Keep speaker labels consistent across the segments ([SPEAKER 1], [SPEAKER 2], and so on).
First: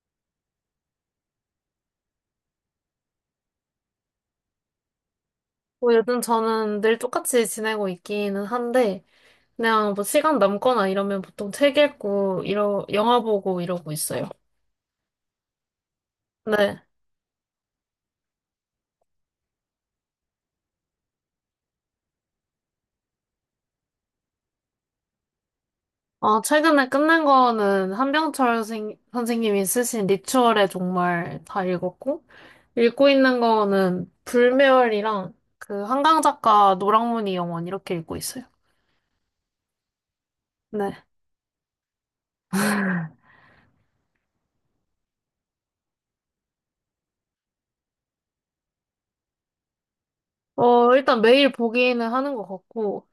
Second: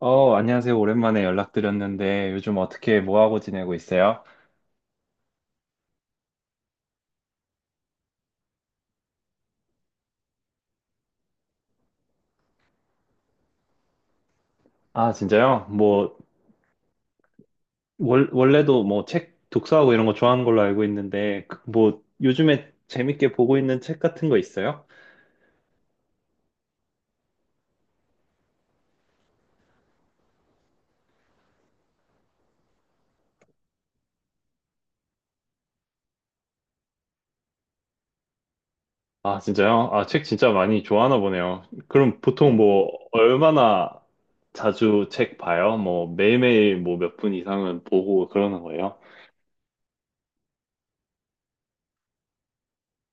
[SPEAKER 1] 안녕하세요. 오랜만에 연락드렸는데 요즘 어떻게 뭐 하고 지내고 있어요?
[SPEAKER 2] 뭐 요즘 저는 늘 똑같이 지내고 있기는 한데, 그냥 뭐 시간 남거나 이러면 보통 책 읽고, 영화 보고 이러고 있어요.
[SPEAKER 1] 아, 진짜요? 뭐
[SPEAKER 2] 네.
[SPEAKER 1] 원래도 뭐 책 독서하고 이런 거 좋아하는 걸로 알고 있는데 뭐 요즘에 재밌게 보고 있는 책 같은 거 있어요?
[SPEAKER 2] 최근에 끝낸 거는 한병철 선생님이 쓰신 리추얼의 종말 다 읽었고, 읽고 있는 거는 불멸이랑 그 한강 작가 노랑무늬 영원 이렇게 읽고 있어요.
[SPEAKER 1] 아, 진짜요? 아, 책 진짜 많이
[SPEAKER 2] 네.
[SPEAKER 1] 좋아하나 보네요. 그럼 보통 뭐 얼마나 자주 책 봐요? 뭐 매일매일 뭐 몇 분 이상은 보고 그러는 거예요?
[SPEAKER 2] 일단 매일 보기는 하는 것 같고,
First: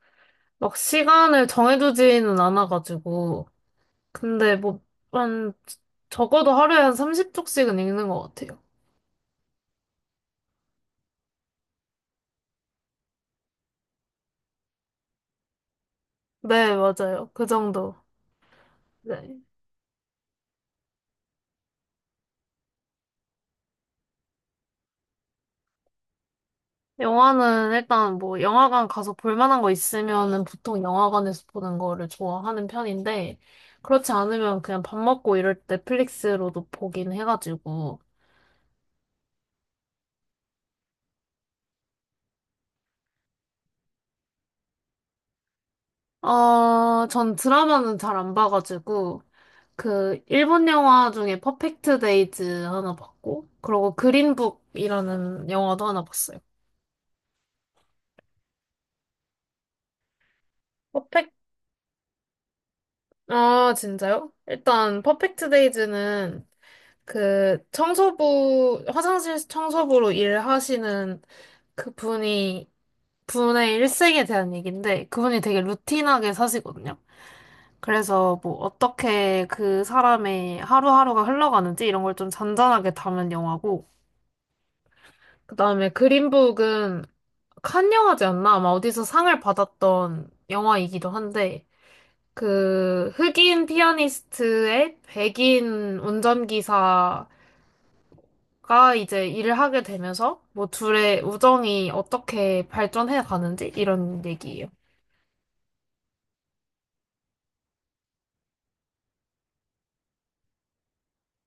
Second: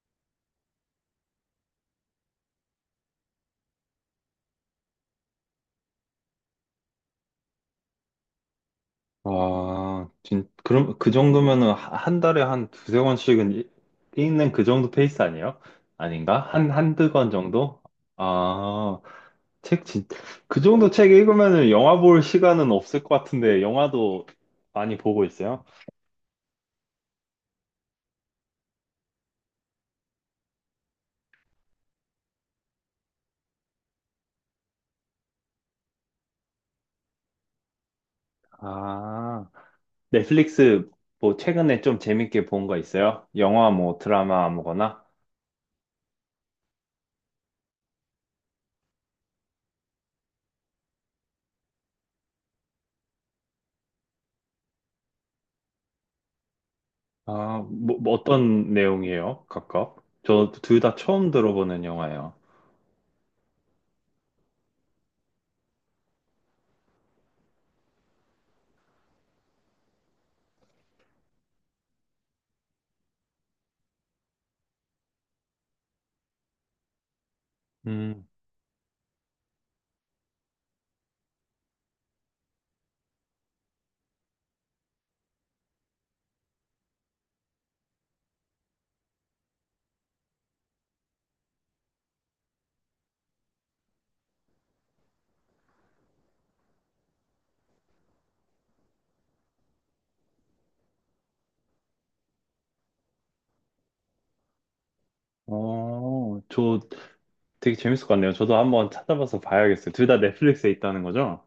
[SPEAKER 2] 막 시간을 정해두지는 않아가지고, 근데 뭐, 한, 적어도 하루에 한 30쪽씩은 읽는 것 같아요.
[SPEAKER 1] 와, 그럼 그 정도면은 한 달에 한 두세 권씩은 읽는 그 정도 페이스 아니에요? 아닌가? 한,
[SPEAKER 2] 네,
[SPEAKER 1] 한 두
[SPEAKER 2] 맞아요.
[SPEAKER 1] 권
[SPEAKER 2] 그
[SPEAKER 1] 정도?
[SPEAKER 2] 정도.
[SPEAKER 1] 아,
[SPEAKER 2] 네.
[SPEAKER 1] 책 진, 그 정도 책 읽으면은 영화 볼 시간은 없을 것 같은데 영화도 많이 보고 있어요?
[SPEAKER 2] 영화는 일단 뭐, 영화관 가서 볼 만한 거 있으면은 보통 영화관에서 보는 거를 좋아하는 편인데, 그렇지 않으면 그냥 밥 먹고 이럴 때 넷플릭스로도 보긴 해가지고,
[SPEAKER 1] 아, 넷플릭스 뭐 최근에 좀 재밌게 본 거 있어요? 영화 뭐 드라마 아무거나?
[SPEAKER 2] 전 드라마는 잘 안 봐가지고, 그, 일본 영화 중에 퍼펙트 데이즈 하나 봤고, 그리고 그린북이라는 영화도 하나 봤어요.
[SPEAKER 1] 아, 뭐 어떤 내용이에요? 각각? 저 둘 다 처음 들어보는 영화예요.
[SPEAKER 2] 아, 진짜요? 일단 퍼펙트 데이즈는 그 청소부 화장실 청소부로 일하시는 그분이 분의 일생에 대한 얘기인데 그분이 되게 루틴하게 사시거든요.
[SPEAKER 1] 음.
[SPEAKER 2] 그래서 뭐 어떻게 그 사람의 하루하루가 흘러가는지 이런 걸 좀 잔잔하게 담은 영화고, 그다음에 그린북은 칸 영화제였나? 아마 어디서 상을 받았던 영화이기도 한데 그 흑인 피아니스트의 백인 운전기사가 이제 일을 하게 되면서 뭐 둘의 우정이 어떻게 발전해 가는지 이런 얘기예요.
[SPEAKER 1] 저 되게 재밌을 것 같네요. 저도 한번 찾아봐서 봐야겠어요. 둘 다 넷플릭스에 있다는 거죠?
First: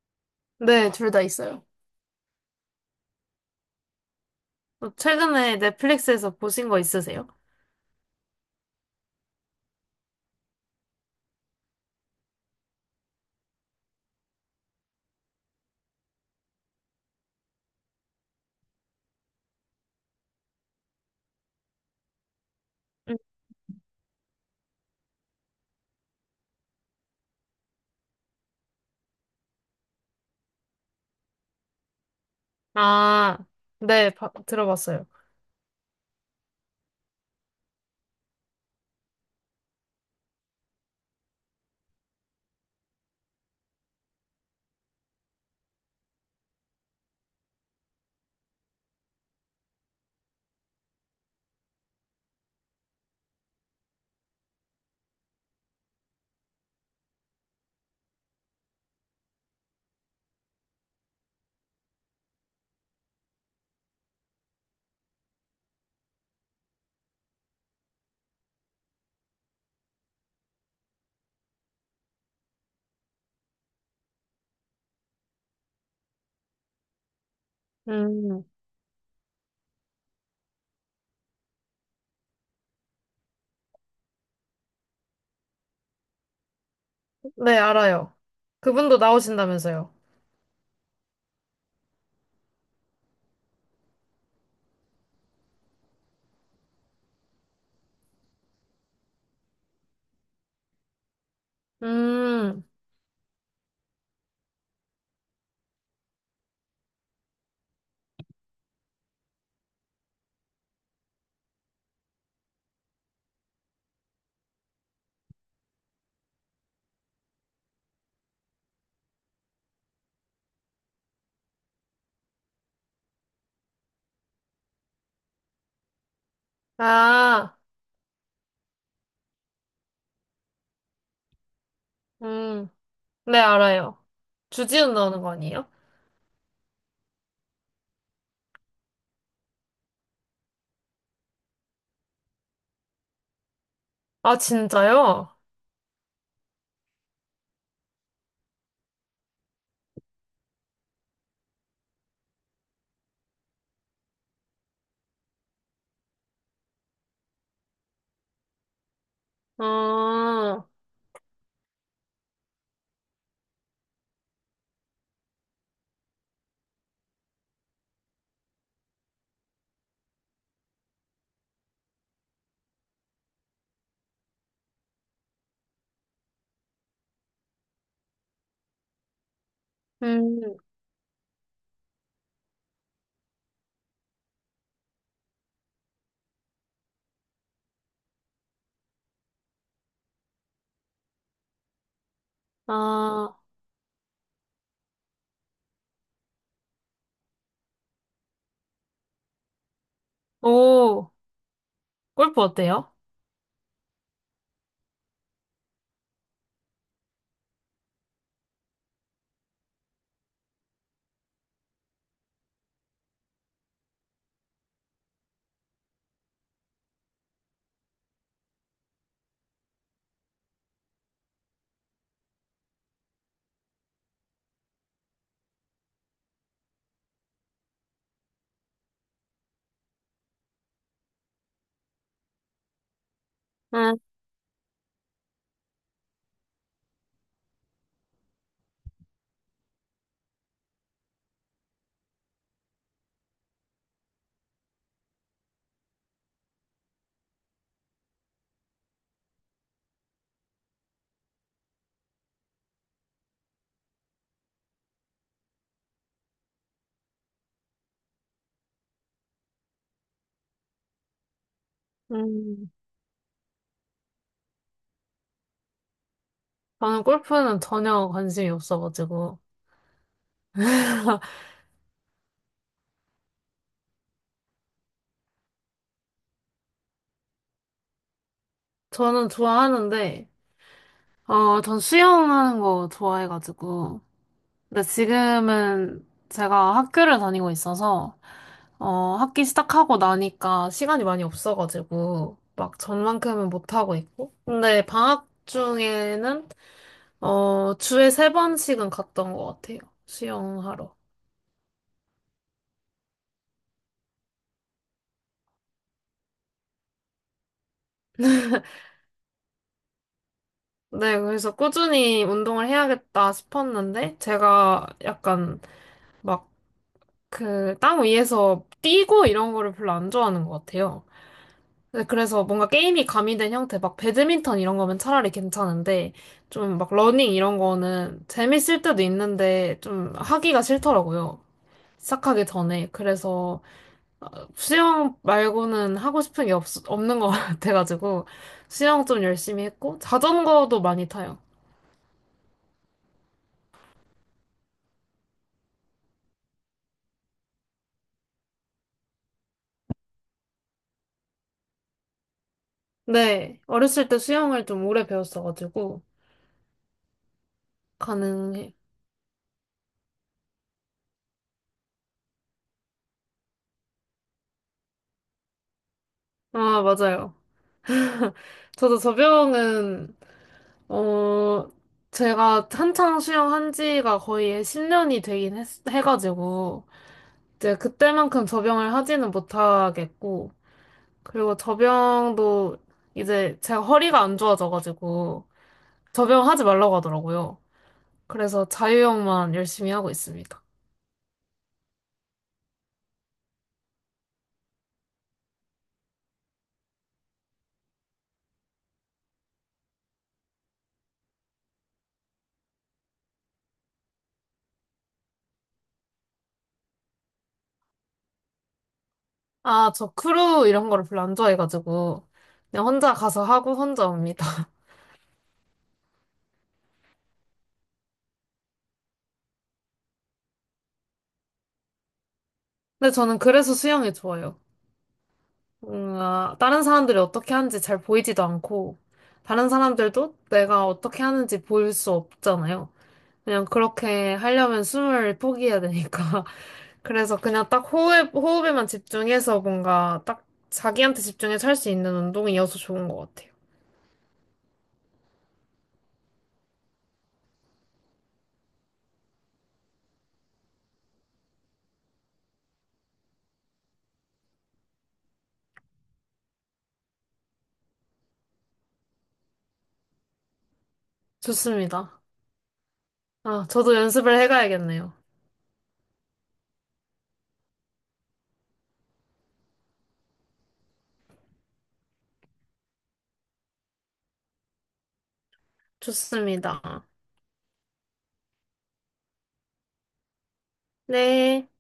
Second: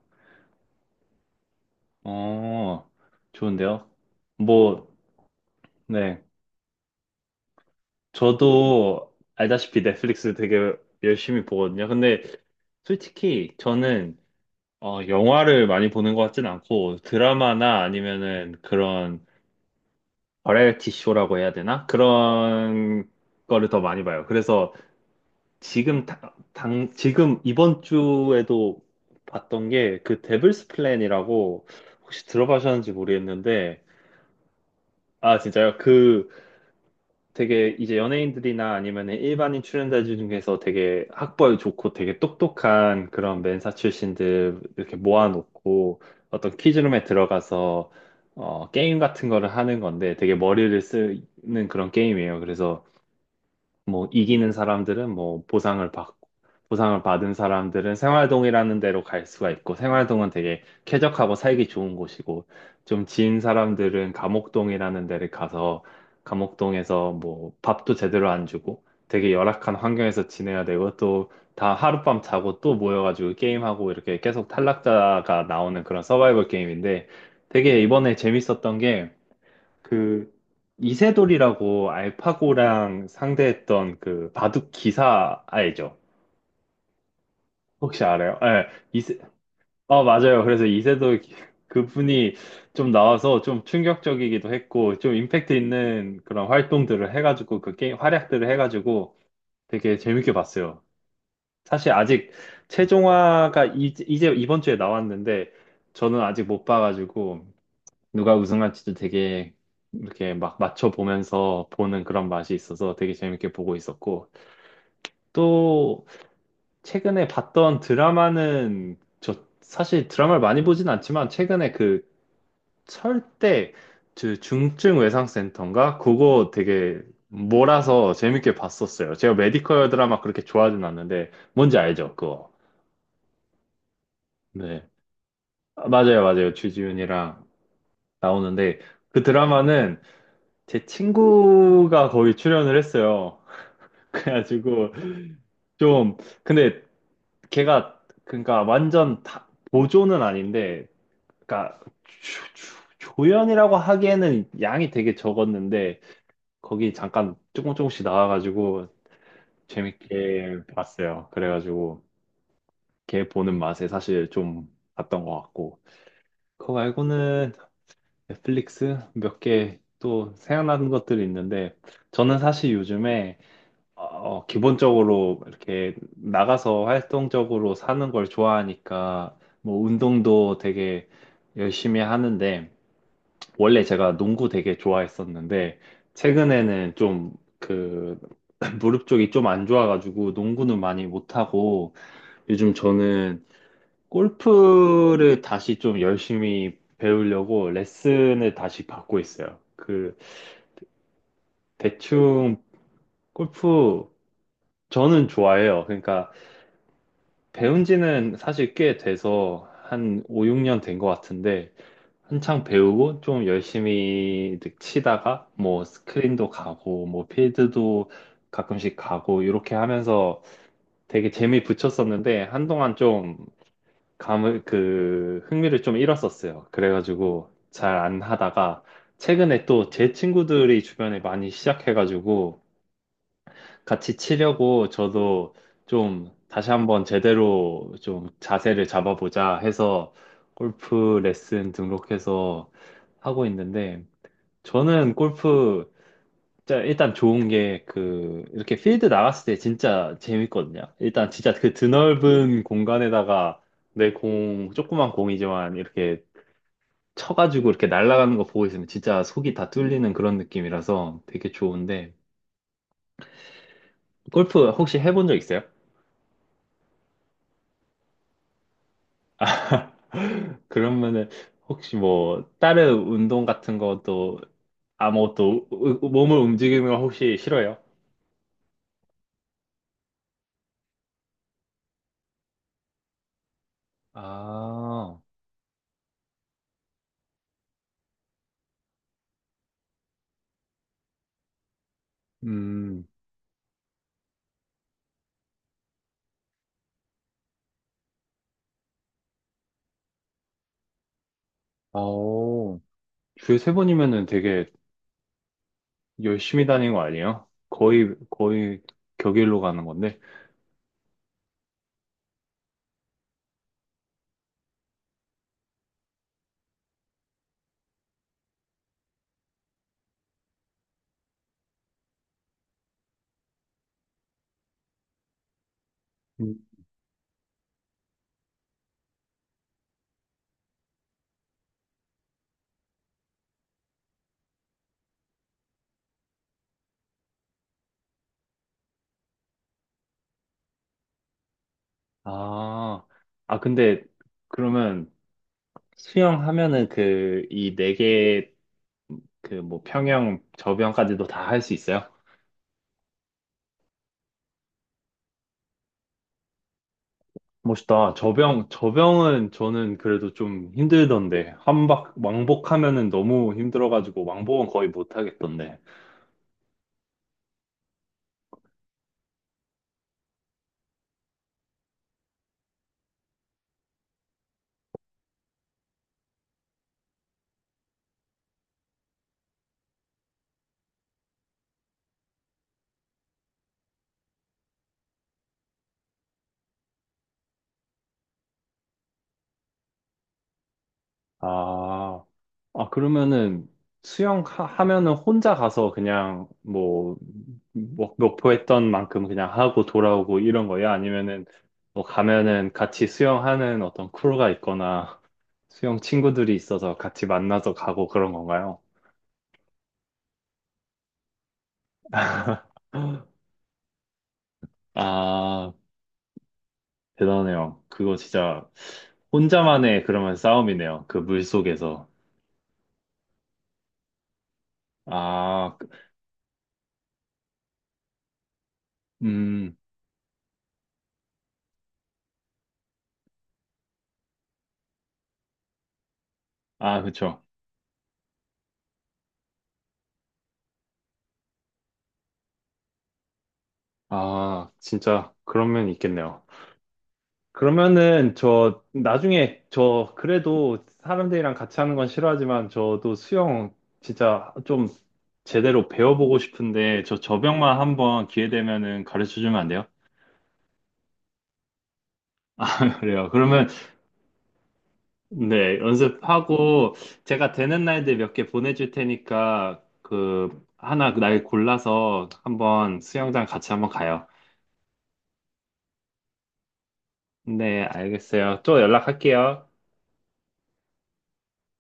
[SPEAKER 2] 네, 둘 다 있어요.
[SPEAKER 1] 어, 좋은데요? 뭐,
[SPEAKER 2] 뭐 최근에
[SPEAKER 1] 네.
[SPEAKER 2] 넷플릭스에서 보신 거 있으세요?
[SPEAKER 1] 저도 알다시피 넷플릭스 되게 열심히 보거든요. 근데 솔직히 저는 영화를 많이 보는 것 같진 않고 드라마나 아니면은 그런 버라이어티 쇼라고 해야 되나? 그런
[SPEAKER 2] 음.
[SPEAKER 1] 거를 더 많이 봐요. 그래서 지금 지금 이번 주에도 봤던 게 그 데블스 플랜이라고, 혹시 들어보셨는지
[SPEAKER 2] 아,
[SPEAKER 1] 모르겠는데.
[SPEAKER 2] 네, 들어봤어요.
[SPEAKER 1] 아 진짜요? 그 되게 이제 연예인들이나 아니면 일반인 출연자 중에서 되게 학벌 좋고 되게 똑똑한 그런 맨사 출신들 이렇게 모아놓고 어떤 퀴즈룸에 들어가서 게임 같은 거를 하는 건데, 되게 머리를 쓰는 그런 게임이에요. 그래서 뭐 이기는 사람들은 뭐 보상을 받고, 보상을 받은 사람들은 생활동이라는 데로 갈 수가 있고, 생활동은 되게 쾌적하고 살기 좋은 곳이고, 좀 지인 사람들은 감옥동이라는 데를 가서 감옥동에서 뭐 밥도 제대로 안 주고 되게 열악한 환경에서 지내야 되고, 또 다 하룻밤 자고 또 모여가지고 게임하고 이렇게 계속 탈락자가 나오는 그런 서바이벌 게임인데 되게 이번에
[SPEAKER 2] 음,
[SPEAKER 1] 재밌었던 게, 그 이세돌이라고 알파고랑 상대했던 그 바둑 기사 알죠?
[SPEAKER 2] 네,
[SPEAKER 1] 혹시
[SPEAKER 2] 알아요.
[SPEAKER 1] 알아요? 예,
[SPEAKER 2] 그분도
[SPEAKER 1] 이세,
[SPEAKER 2] 나오신다면서요.
[SPEAKER 1] 어, 맞아요. 그래서 이세돌 그분이 좀 나와서 좀 충격적이기도 했고, 좀 임팩트 있는 그런 활동들을 해가지고, 그 게임 활약들을 해가지고 되게 재밌게 봤어요. 사실 아직
[SPEAKER 2] 음,
[SPEAKER 1] 최종화가 이제 이번 주에 나왔는데, 저는 아직 못 봐가지고 누가 우승할지도 되게 이렇게 막 맞춰보면서 보는 그런 맛이 있어서 되게 재밌게 보고 있었고, 또 최근에 봤던 드라마는, 저 사실 드라마를 많이 보진 않지만 최근에 그 철대 그 중증 외상센터인가? 그거 되게
[SPEAKER 2] 아,
[SPEAKER 1] 몰아서 재밌게 봤었어요. 제가 메디컬 드라마 그렇게 좋아하진 않는데, 뭔지 알죠? 그거.
[SPEAKER 2] 음, 네, 알아요.
[SPEAKER 1] 네.
[SPEAKER 2] 주지훈 나오는 거 아니에요?
[SPEAKER 1] 아, 맞아요, 맞아요. 주지훈이랑 나오는데, 그 드라마는 제 친구가 거기 출연을 했어요.
[SPEAKER 2] 아,
[SPEAKER 1] 그래가지고
[SPEAKER 2] 진짜요?
[SPEAKER 1] 좀, 근데 걔가 그러니까 완전 보조는 아닌데, 그러니까 조연이라고 하기에는 양이 되게 적었는데 거기 잠깐 조금씩 나와가지고 재밌게
[SPEAKER 2] 아,
[SPEAKER 1] 봤어요. 그래가지고 걔 보는 맛에 사실 좀 봤던 것 같고, 그거 말고는 넷플릭스 몇 개 또 생각나는 것들이 있는데 저는 사실 요즘에 어, 기본적으로 이렇게 나가서 활동적으로 사는 걸 좋아하니까 뭐
[SPEAKER 2] 음,
[SPEAKER 1] 운동도 되게 열심히 하는데, 원래 제가 농구 되게 좋아했었는데 최근에는 좀 그 무릎 쪽이 좀 안 좋아가지고 농구는 많이 못하고, 요즘
[SPEAKER 2] 아,
[SPEAKER 1] 저는 골프를 다시 좀 열심히 배우려고 레슨을 다시 받고 있어요. 그
[SPEAKER 2] 오, 골프
[SPEAKER 1] 대충,
[SPEAKER 2] 어때요?
[SPEAKER 1] 골프, 저는 좋아해요. 그러니까 배운 지는 사실 꽤 돼서 한 5, 6년 된 것 같은데 한창 배우고 좀 열심히 치다가 뭐 스크린도 가고 뭐 필드도 가끔씩 가고 이렇게 하면서 되게 재미 붙였었는데, 한동안 좀 감을 그 흥미를 좀 잃었었어요. 그래가지고 잘 안 하다가 최근에 또 제 친구들이 주변에 많이 시작해가지고,
[SPEAKER 2] 음,
[SPEAKER 1] 같이 치려고 저도 좀 다시 한번 제대로 좀 자세를 잡아보자 해서 골프 레슨 등록해서 하고 있는데, 저는 골프 진짜 일단 좋은 게 그 이렇게 필드 나갔을 때 진짜 재밌거든요. 일단 진짜 그 드넓은 공간에다가 조그만 공이지만 이렇게 쳐가지고 이렇게 날아가는 거 보고 있으면 진짜 속이 다 뚫리는 그런 느낌이라서 되게 좋은데,
[SPEAKER 2] 음.
[SPEAKER 1] 골프 혹시 해본 적 있어요?
[SPEAKER 2] 저는 골프는 전혀 관심이 없어가지고.
[SPEAKER 1] 그러면은 혹시 뭐 다른 운동 같은 것도, 아무것도 몸을 움직이는 거 혹시 싫어요?
[SPEAKER 2] 저는 좋아하는데, 전 수영하는 거 좋아해가지고. 근데
[SPEAKER 1] 아,
[SPEAKER 2] 지금은 제가 학교를 다니고 있어서, 학기 시작하고 나니까 시간이 많이 없어가지고, 막
[SPEAKER 1] 음,
[SPEAKER 2] 전만큼은 못하고 있고. 근데 방학 중에는, 주에 세 번씩은 갔던 것 같아요. 수영하러.
[SPEAKER 1] 아오. 주에 세 번이면은 되게 열심히 다니는 거 아니에요? 거의 격일로 가는 건데.
[SPEAKER 2] 네, 그래서 꾸준히 운동을 해야겠다 싶었는데, 제가 약간 막 그 땅 위에서 뛰고 이런 거를 별로 안 좋아하는 것 같아요. 네, 그래서 뭔가 게임이 가미된 형태, 막 배드민턴 이런 거면 차라리 괜찮은데,
[SPEAKER 1] 음.
[SPEAKER 2] 좀 막 러닝 이런 거는 재밌을 때도 있는데, 좀 하기가 싫더라고요. 시작하기 전에. 그래서 수영 말고는 하고 싶은 게 없는 것 같아가지고, 수영 좀 열심히 했고, 자전거도 많이 타요.
[SPEAKER 1] 아, 아 근데 그러면 수영하면은 이 네 개, 그 뭐 평영 저병까지도 다 할 수 있어요?
[SPEAKER 2] 네, 어렸을 때 수영을 좀 오래 배웠어가지고,
[SPEAKER 1] 멋있다. 저병,
[SPEAKER 2] 가능해.
[SPEAKER 1] 저병은 저는 그래도 좀 힘들던데. 왕복하면은 너무 힘들어가지고, 왕복은 거의 못하겠던데.
[SPEAKER 2] 아, 맞아요. 저도 접영은, 어, 제가 한창 수영한 지가 거의 10년이 되긴 해가지고, 이제 그때만큼 접영을 하지는 못하겠고, 그리고 접영도 이제 제가 허리가 안 좋아져가지고, 접영하지 말라고 하더라고요. 그래서 자유형만 열심히 하고 있습니다.
[SPEAKER 1] 아, 아, 그러면은 수영 하면은 혼자 가서 그냥, 뭐, 목표했던 만큼 그냥 하고 돌아오고 이런 거야? 아니면은 뭐 가면은 같이 수영하는 어떤 크루가 있거나, 수영 친구들이 있어서 같이 만나서 가고 그런 건가요?
[SPEAKER 2] 아, 저 크루 이런 거를 별로 안 좋아해가지고, 그냥 혼자 가서 하고 혼자 옵니다.
[SPEAKER 1] 아, 대단해요. 그거 진짜 혼자만의 그러면 싸움이네요. 그 물속에서.
[SPEAKER 2] 근데 저는 그래서 수영이 좋아요.
[SPEAKER 1] 아,
[SPEAKER 2] 뭔가 다른 사람들이 어떻게 하는지 잘 보이지도 않고, 다른
[SPEAKER 1] 음,
[SPEAKER 2] 사람들도 내가 어떻게 하는지 보일 수 없잖아요. 그냥 그렇게 하려면 숨을 포기해야 되니까.
[SPEAKER 1] 아,
[SPEAKER 2] 그래서
[SPEAKER 1] 그쵸.
[SPEAKER 2] 그냥 딱 호흡에만 집중해서 뭔가 딱 자기한테 집중해서 할 수 있는 운동이어서 좋은 것 같아요.
[SPEAKER 1] 아, 진짜 그런 면이 있겠네요. 그러면은 저 나중에 저 그래도 사람들이랑 같이 하는 건 싫어하지만 저도 수영 진짜 좀 제대로 배워보고 싶은데, 저 저병만 한번 기회 되면은 가르쳐 주면 안 돼요?
[SPEAKER 2] 좋습니다.
[SPEAKER 1] 그래요.
[SPEAKER 2] 아,
[SPEAKER 1] 그러면
[SPEAKER 2] 저도 연습을 해가야겠네요.
[SPEAKER 1] 네, 연습하고 제가 되는 날들 몇 개 보내줄 테니까 그 하나 날 골라서 한번 수영장 같이 한번 가요.
[SPEAKER 2] 좋습니다.
[SPEAKER 1] 네, 알겠어요. 또 연락할게요.
[SPEAKER 2] 네.